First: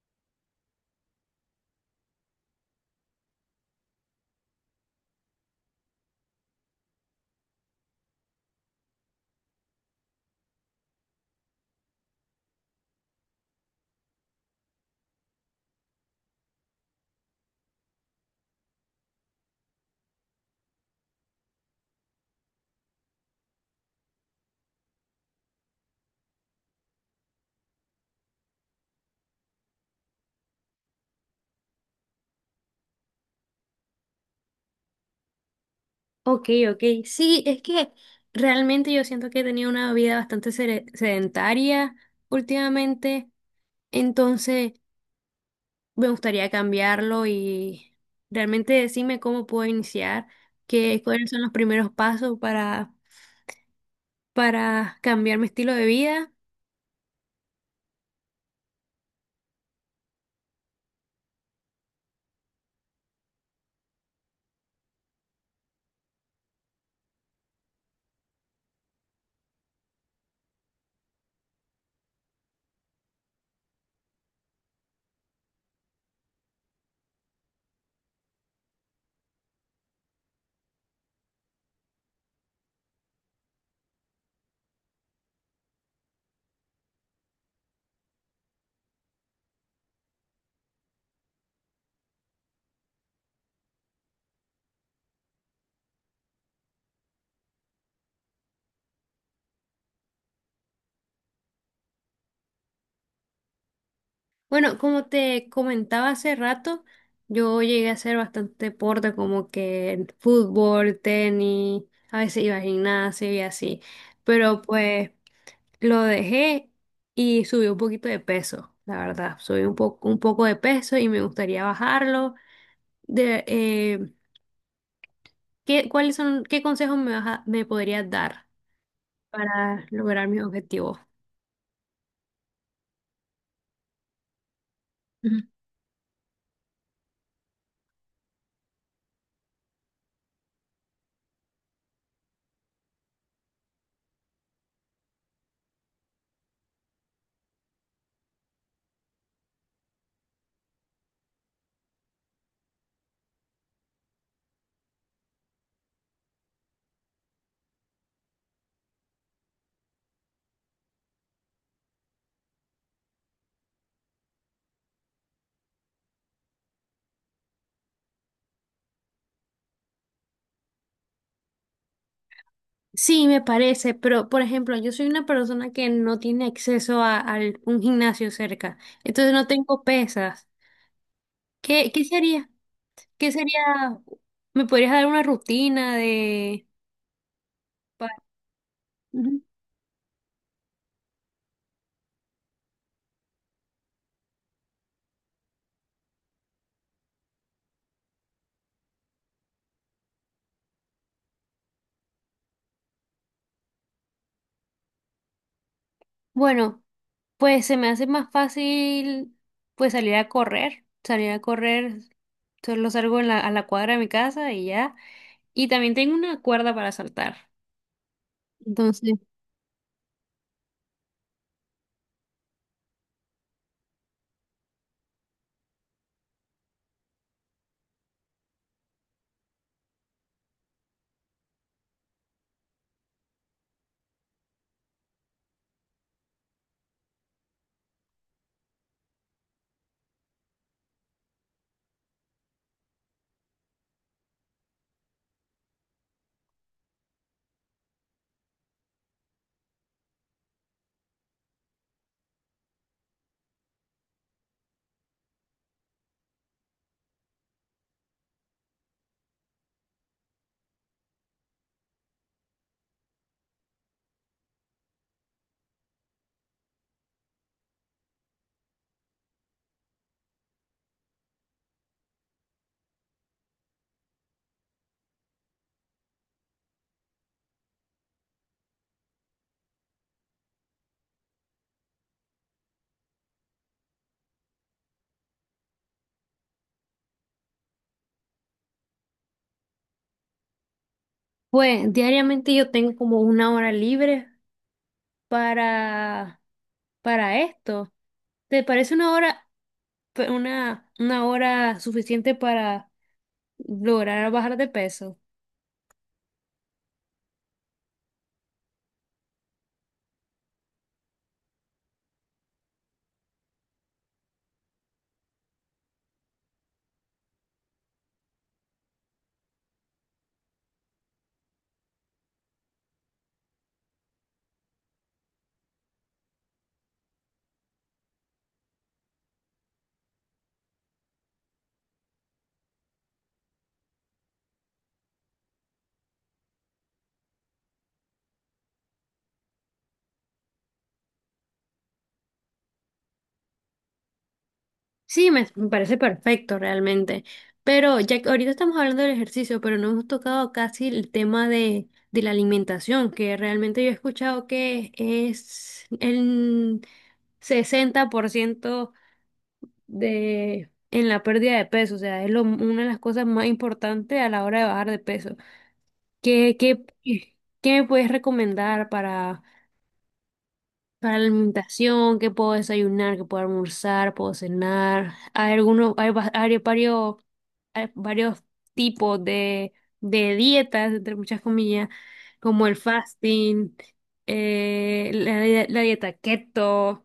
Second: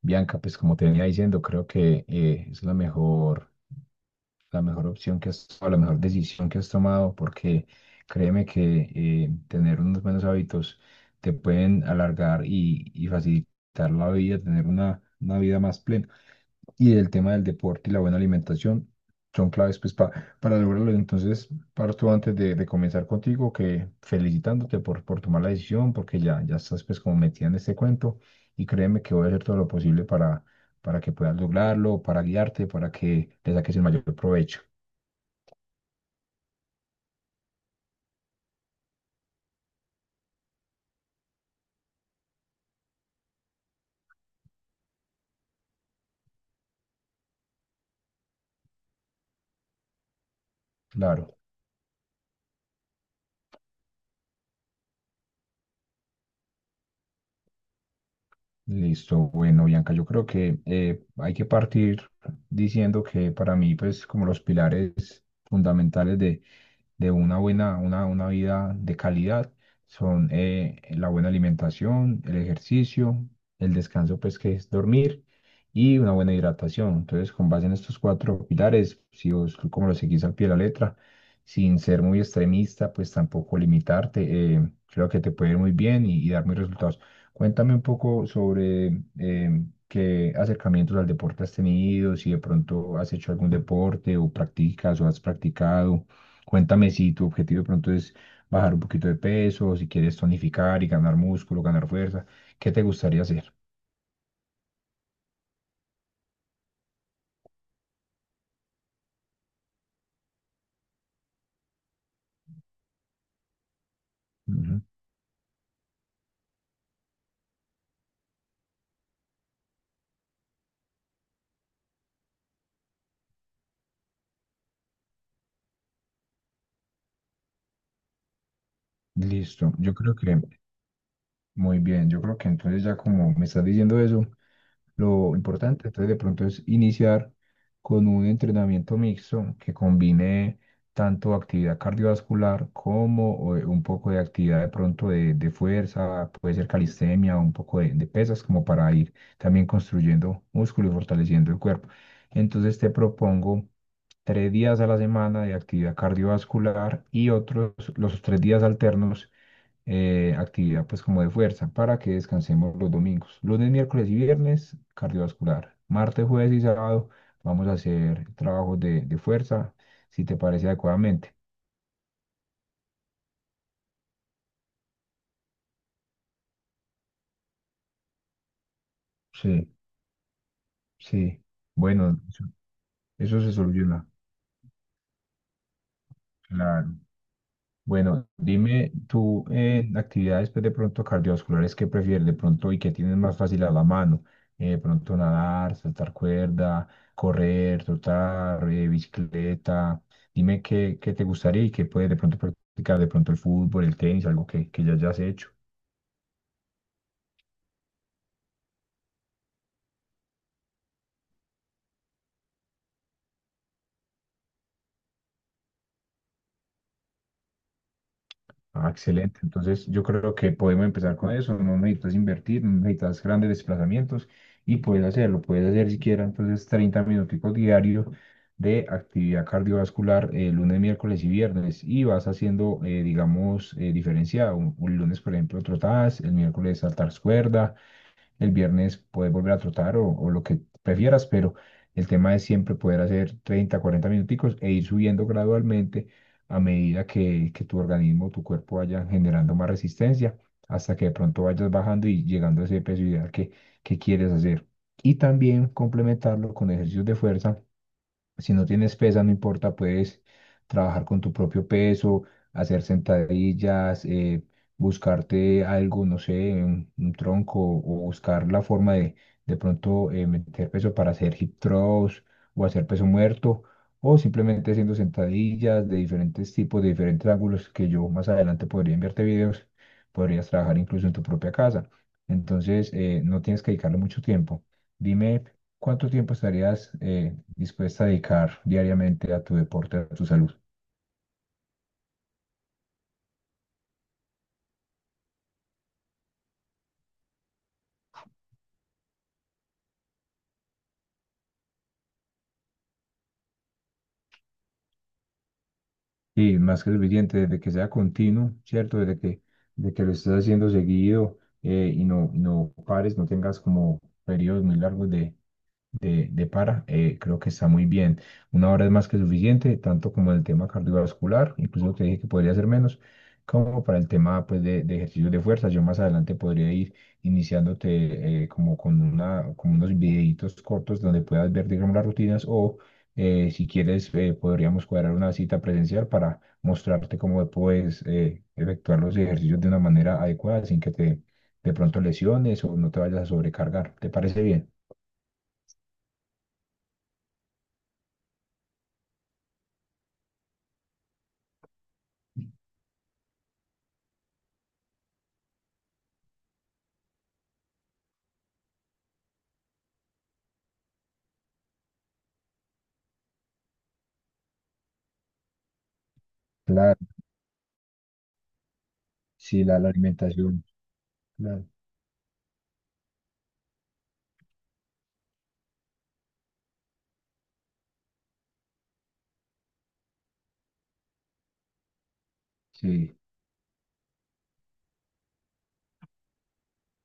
Bianca, pues como te venía diciendo, creo que es la mejor opción que has tomado, la mejor decisión que has tomado, porque créeme que tener unos buenos hábitos te pueden alargar y facilitar la vida, tener una vida más plena y del tema del deporte y la buena alimentación son claves pues, para lograrlo. Entonces, parto antes de comenzar contigo, que felicitándote por tomar la decisión, porque ya estás pues como metida en este cuento y créeme que voy a hacer todo lo posible para que puedas lograrlo, para guiarte, para que le saques el mayor provecho. Ok, ok. Sí, es que realmente yo siento que he tenido una vida bastante sedentaria últimamente, entonces me gustaría cambiarlo y realmente decirme cómo puedo iniciar, cuáles Claro. son los primeros pasos para cambiar mi estilo de vida. Listo, bueno, Bianca, yo creo que hay que partir diciendo que para mí, pues, como los pilares fundamentales de una buena, una vida de calidad son la buena alimentación, el ejercicio, el descanso, pues que es dormir y una buena hidratación. Entonces, con base en estos cuatro pilares, si vos como lo seguís al pie de la letra, sin ser muy extremista, pues tampoco limitarte, creo que te puede ir muy bien y dar muy resultados. Cuéntame un poco sobre qué acercamientos al deporte has tenido, si de pronto has hecho algún deporte o practicas o has practicado. Cuéntame si tu objetivo de pronto es bajar un poquito de peso, si quieres tonificar y ganar músculo, ganar fuerza, ¿qué te gustaría hacer? Bueno, como te comentaba hace rato, yo llegué a hacer bastante deporte como que fútbol, tenis, a veces iba al gimnasio y así, pero Ujú. pues... Lo dejé y subí un poquito de peso, la verdad. Subí un poco de peso y me gustaría bajarlo. De, eh, cuáles son, qué consejos me podrías dar Listo, para yo creo que lograr mis objetivos? muy bien, yo creo que entonces ya como me estás diciendo eso, lo Ujú. importante. Entonces, de pronto es iniciar con un entrenamiento mixto que combine tanto actividad cardiovascular como un poco de actividad de pronto de fuerza, puede ser calistenia, un poco de pesas, como para ir también construyendo músculo y fortaleciendo el cuerpo. Entonces, te propongo tres días a la semana de actividad cardiovascular y otros, los tres días alternos actividad pues como de fuerza para que descansemos los domingos. Lunes, miércoles y viernes, cardiovascular. Martes, jueves y sábado vamos a hacer trabajos de fuerza, si te parece adecuadamente. Sí, me parece, pero por ejemplo, yo soy una persona que no tiene acceso a un gimnasio cerca, entonces no Sí, tengo pesas. sí. Qué Bueno, eso, sería? ¿Qué eso se sería? soluciona. ¿Me podrías dar una rutina de... Claro. pa- Bueno, dime Ujú. tú actividades pues, de pronto cardiovasculares que prefieres de pronto y que tienes más fácil a la mano. De pronto nadar, saltar cuerda, correr, trotar, bicicleta. Dime qué te gustaría y qué puedes de pronto practicar, de pronto el fútbol, el tenis, algo que ya hayas hecho. Bueno, pues se me hace más fácil pues salir a correr, solo salgo en a la cuadra de mi casa y ya. Y también tengo una cuerda para saltar. Ah, Entonces, excelente. Entonces, yo creo que podemos empezar con eso. No necesitas invertir, no necesitas grandes desplazamientos y puedes hacerlo. Puedes hacer siquiera entonces 30 minuticos diarios de actividad cardiovascular lunes, miércoles y viernes y vas haciendo, digamos, diferenciado. Un lunes, por ejemplo, trotadas, el miércoles saltar cuerda, el viernes puedes volver a trotar o lo que prefieras, pero el tema es siempre poder hacer 30, 40 minuticos e ir subiendo gradualmente a medida que tu organismo, tu cuerpo vaya generando más resistencia hasta que de pronto vayas bajando y llegando a ese peso ideal que quieres hacer. Y también complementarlo con ejercicios de fuerza si no tienes pesa, no importa, puedes trabajar con tu propio peso, hacer sentadillas, buscarte algo, no sé, un tronco o buscar la forma de pronto meter peso para hacer hip thrust o hacer peso muerto o simplemente haciendo sentadillas de diferentes tipos, de diferentes ángulos que yo más adelante podría enviarte videos, podrías trabajar incluso en tu propia casa. Entonces, no tienes que dedicarle mucho tiempo. Dime, ¿cuánto tiempo estarías... dispuesta a dedicar diariamente a tu deporte, a tu salud? pues diariamente yo tengo como una hora libre para para esto. ¿Te parece una hora una hora suficiente para lograr bajar de peso? Y más que suficiente, desde que sea continuo, ¿cierto? Desde que, de que lo estés haciendo seguido y no pares, no tengas como periodos muy largos de de para, creo que está muy bien. 1 hora es más que suficiente, tanto como el tema cardiovascular, incluso te dije que podría ser menos, como para el tema pues, de ejercicios de fuerza. Yo más adelante podría ir iniciándote como con una, como unos videitos cortos donde puedas ver, digamos, las rutinas o si quieres podríamos cuadrar una cita presencial para mostrarte cómo puedes efectuar los ejercicios de una manera adecuada sin que te de pronto lesiones o no te vayas a sobrecargar. ¿Te parece bien? Sí, me parece perfecto realmente. Pero ya que ahorita estamos hablando del ejercicio, pero no hemos tocado casi el tema de la alimentación, que realmente yo he escuchado que es el 60% de, en la pérdida de peso. O sea, es una de las cosas más importantes a la hora de bajar de peso. ¿Qué, qué, qué me puedes recomendar Sí, la alimentación. para la la- alimentación, qué puedo desayunar, qué puedo almorzar, puedo cenar? Hay algunos, hay varios tipos de dietas, entre muchas comillas, como el Sí. fasting, la dieta keto.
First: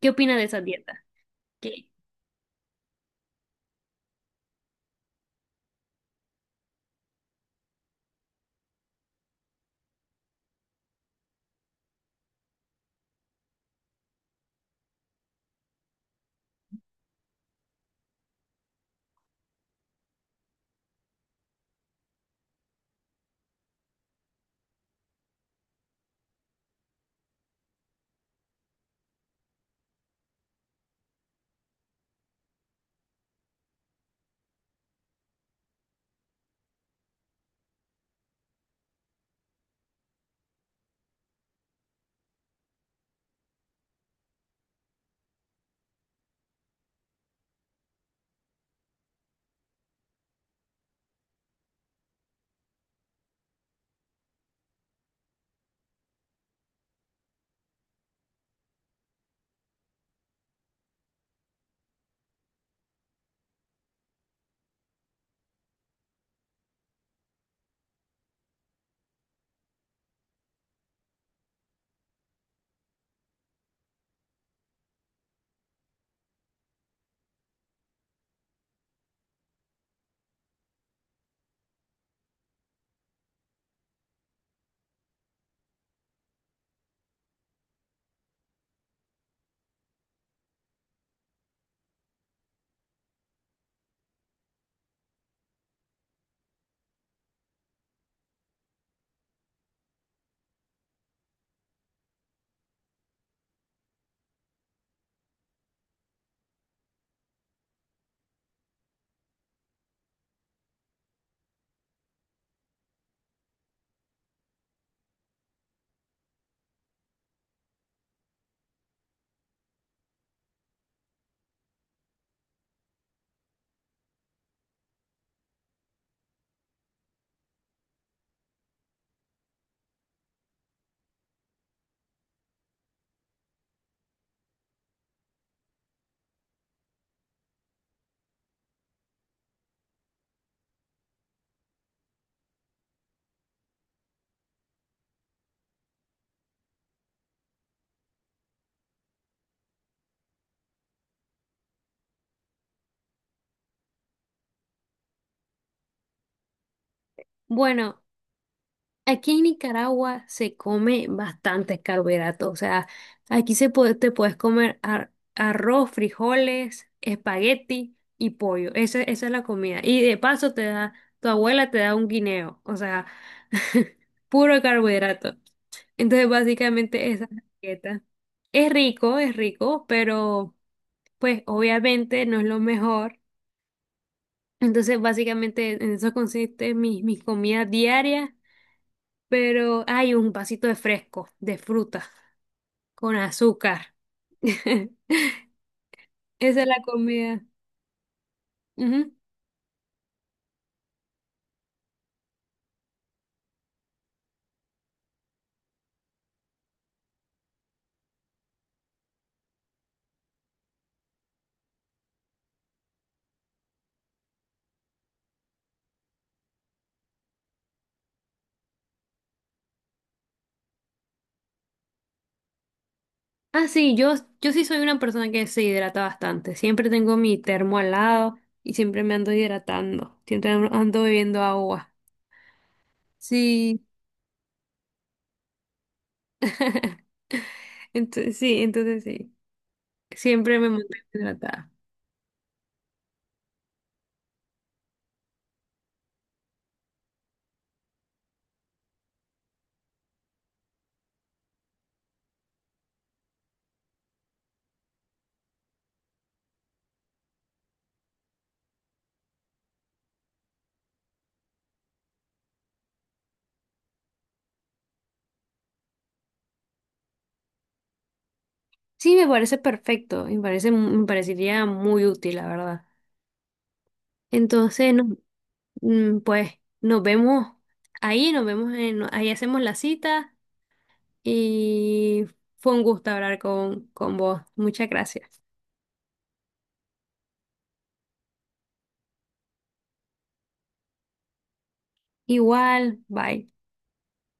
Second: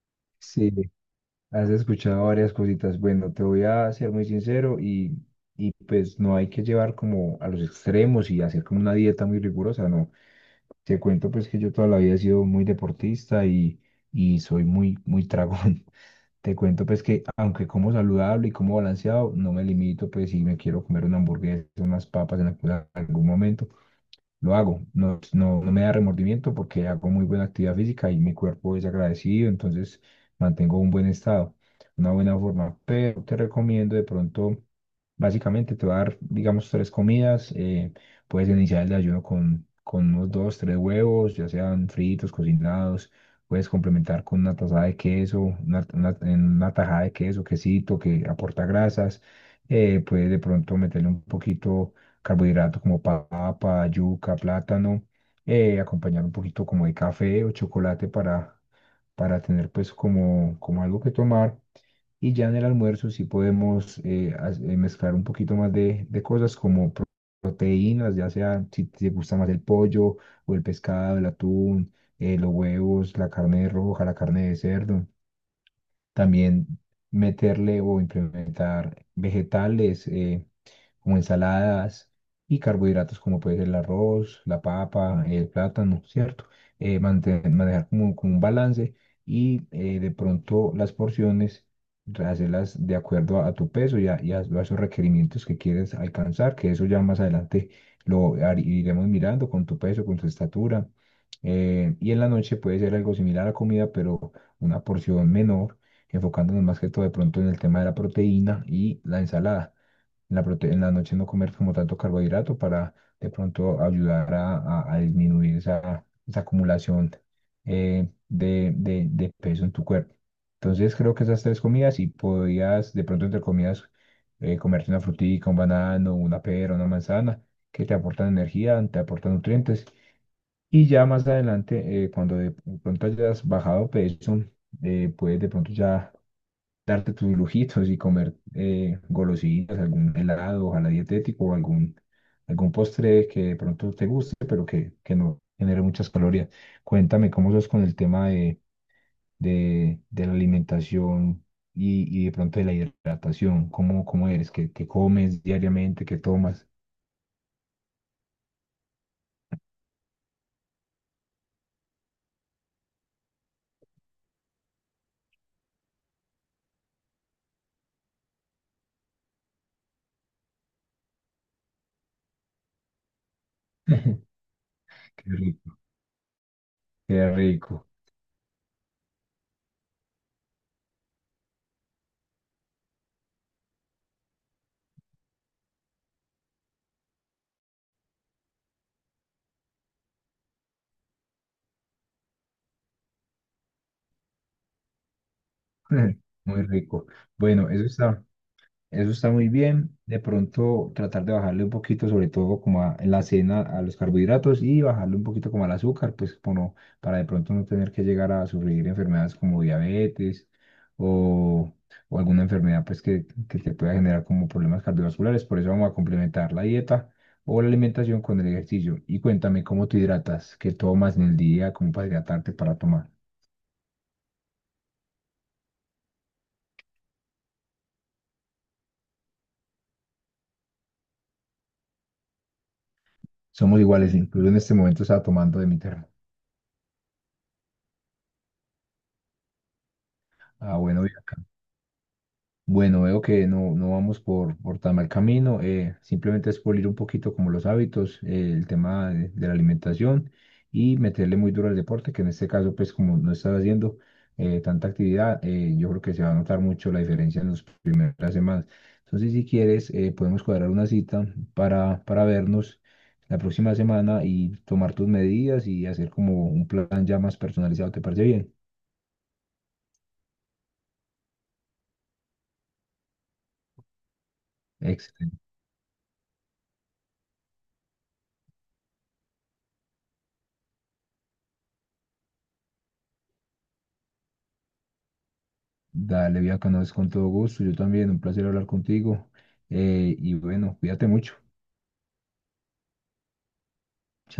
¿Qué opinas de esa sí, dieta? Has Que, escuchado varias cositas. Bueno, te voy a ser muy sincero y pues no hay que llevar como a los extremos y hacer como una dieta muy rigurosa, no. Te cuento pues que yo toda la vida he sido muy deportista y soy muy, muy tragón. Te cuento pues que aunque como saludable y como balanceado, no me limito pues si me quiero comer una hamburguesa, unas papas en algún momento. Lo hago. No, no, no me da remordimiento porque hago muy buena actividad física y mi cuerpo es agradecido, entonces mantengo un buen estado, una buena forma. Pero te recomiendo de pronto, básicamente te va a dar, digamos, tres comidas. Puedes iniciar el desayuno con unos dos, tres huevos, ya sean fritos, cocinados. Puedes complementar con una tazada de queso, en una tajada de queso, quesito que aporta grasas. Puedes de pronto meterle un poquito carbohidratos como papa, yuca, plátano, acompañar un poquito como de café o chocolate para tener pues como, como algo que tomar. Y ya en el almuerzo sí podemos mezclar un poquito más de cosas como proteínas, ya sea si te gusta más el pollo o el pescado, el atún, los huevos, la carne roja, la carne de cerdo. También meterle o implementar vegetales. Como ensaladas y carbohidratos como puede ser el arroz, la papa, el plátano, ¿cierto? Manejar como, como un balance y de pronto las porciones hacerlas de acuerdo a- tu peso y a esos requerimientos que quieres alcanzar, que eso ya más adelante iremos mirando con tu peso, con tu estatura. Y en la noche puede ser algo similar a comida, pero una porción menor, enfocándonos más que todo de pronto en el tema de la proteína y la ensalada en la, en la noche no comer como tanto carbohidrato para de pronto ayudar a disminuir esa acumulación de peso en tu cuerpo. Entonces creo que esas tres comidas y podías de pronto entre comidas comerte una frutica, un banano, una pera, una manzana, que te aportan energía, te aportan nutrientes. Y ya más adelante, cuando de pronto hayas bajado peso, puedes de pronto ya darte tus lujitos y comer golosinas, algún helado, ojalá dietético o algún postre que de pronto te guste, pero que no genere muchas calorías. Cuéntame cómo sos con el tema de la alimentación y de pronto de la hidratación, cómo eres, qué comes diariamente, qué tomas. bueno, aquí en Nicaragua se come bastantes carbohidratos, o sea, aquí se puede, te puedes comer arroz, frijoles, espagueti y pollo. Esa es la comida. Y de paso te da, tu abuela te da un guineo, o sea, puro Qué carbohidrato. rico, Entonces, básicamente esa qué es la rico, dieta. Es rico, pero pues obviamente no es lo mejor. Entonces, básicamente en eso consiste mis comidas diarias, pero hay un vasito de fresco, de fruta, con azúcar. Esa muy es la rico. comida. Bueno, eso está. Eso Ujú. está muy bien. De pronto tratar de bajarle un poquito, sobre todo como en la cena, a los carbohidratos y bajarle un poquito como al azúcar, pues como para de pronto no tener que llegar a sufrir enfermedades como diabetes o, o alguna enfermedad pues que te pueda generar como problemas cardiovasculares. Por eso vamos a complementar la dieta o la alimentación con el ejercicio. Y cuéntame cómo te hidratas, qué tomas en el día, cómo para hidratarte para tomar. Ah, sí, yo sí soy una persona que se hidrata bastante. Siempre tengo mi termo al lado y siempre me ando hidratando. Siempre ando bebiendo agua. Somos Sí. iguales, incluso en este momento estaba tomando de mi termo. Entonces, sí, entonces sí. Siempre me Ah, bueno, mantengo bien. hidratada. Bueno, veo que no vamos por tan mal camino, simplemente es pulir un poquito como los hábitos, el tema de la alimentación y meterle muy duro al deporte, que en este caso, pues como no estás haciendo tanta actividad, yo creo que se va a notar mucho la diferencia en las primeras semanas. Entonces, si quieres, podemos cuadrar una cita para vernos la próxima semana y tomar tus medidas y hacer como un plan ya más personalizado, ¿te parece bien? Sí, me parece perfecto. Me parecería muy útil, la verdad. Entonces, no. Excelente. Mm, pues nos vemos ahí, nos vemos en, ahí hacemos la cita y fue un gusto hablar con vos. Muchas gracias. Dale, Bianca, no es con todo gusto. Yo también, un placer hablar contigo. Y bueno, cuídate mucho. Igual, bye. Chao.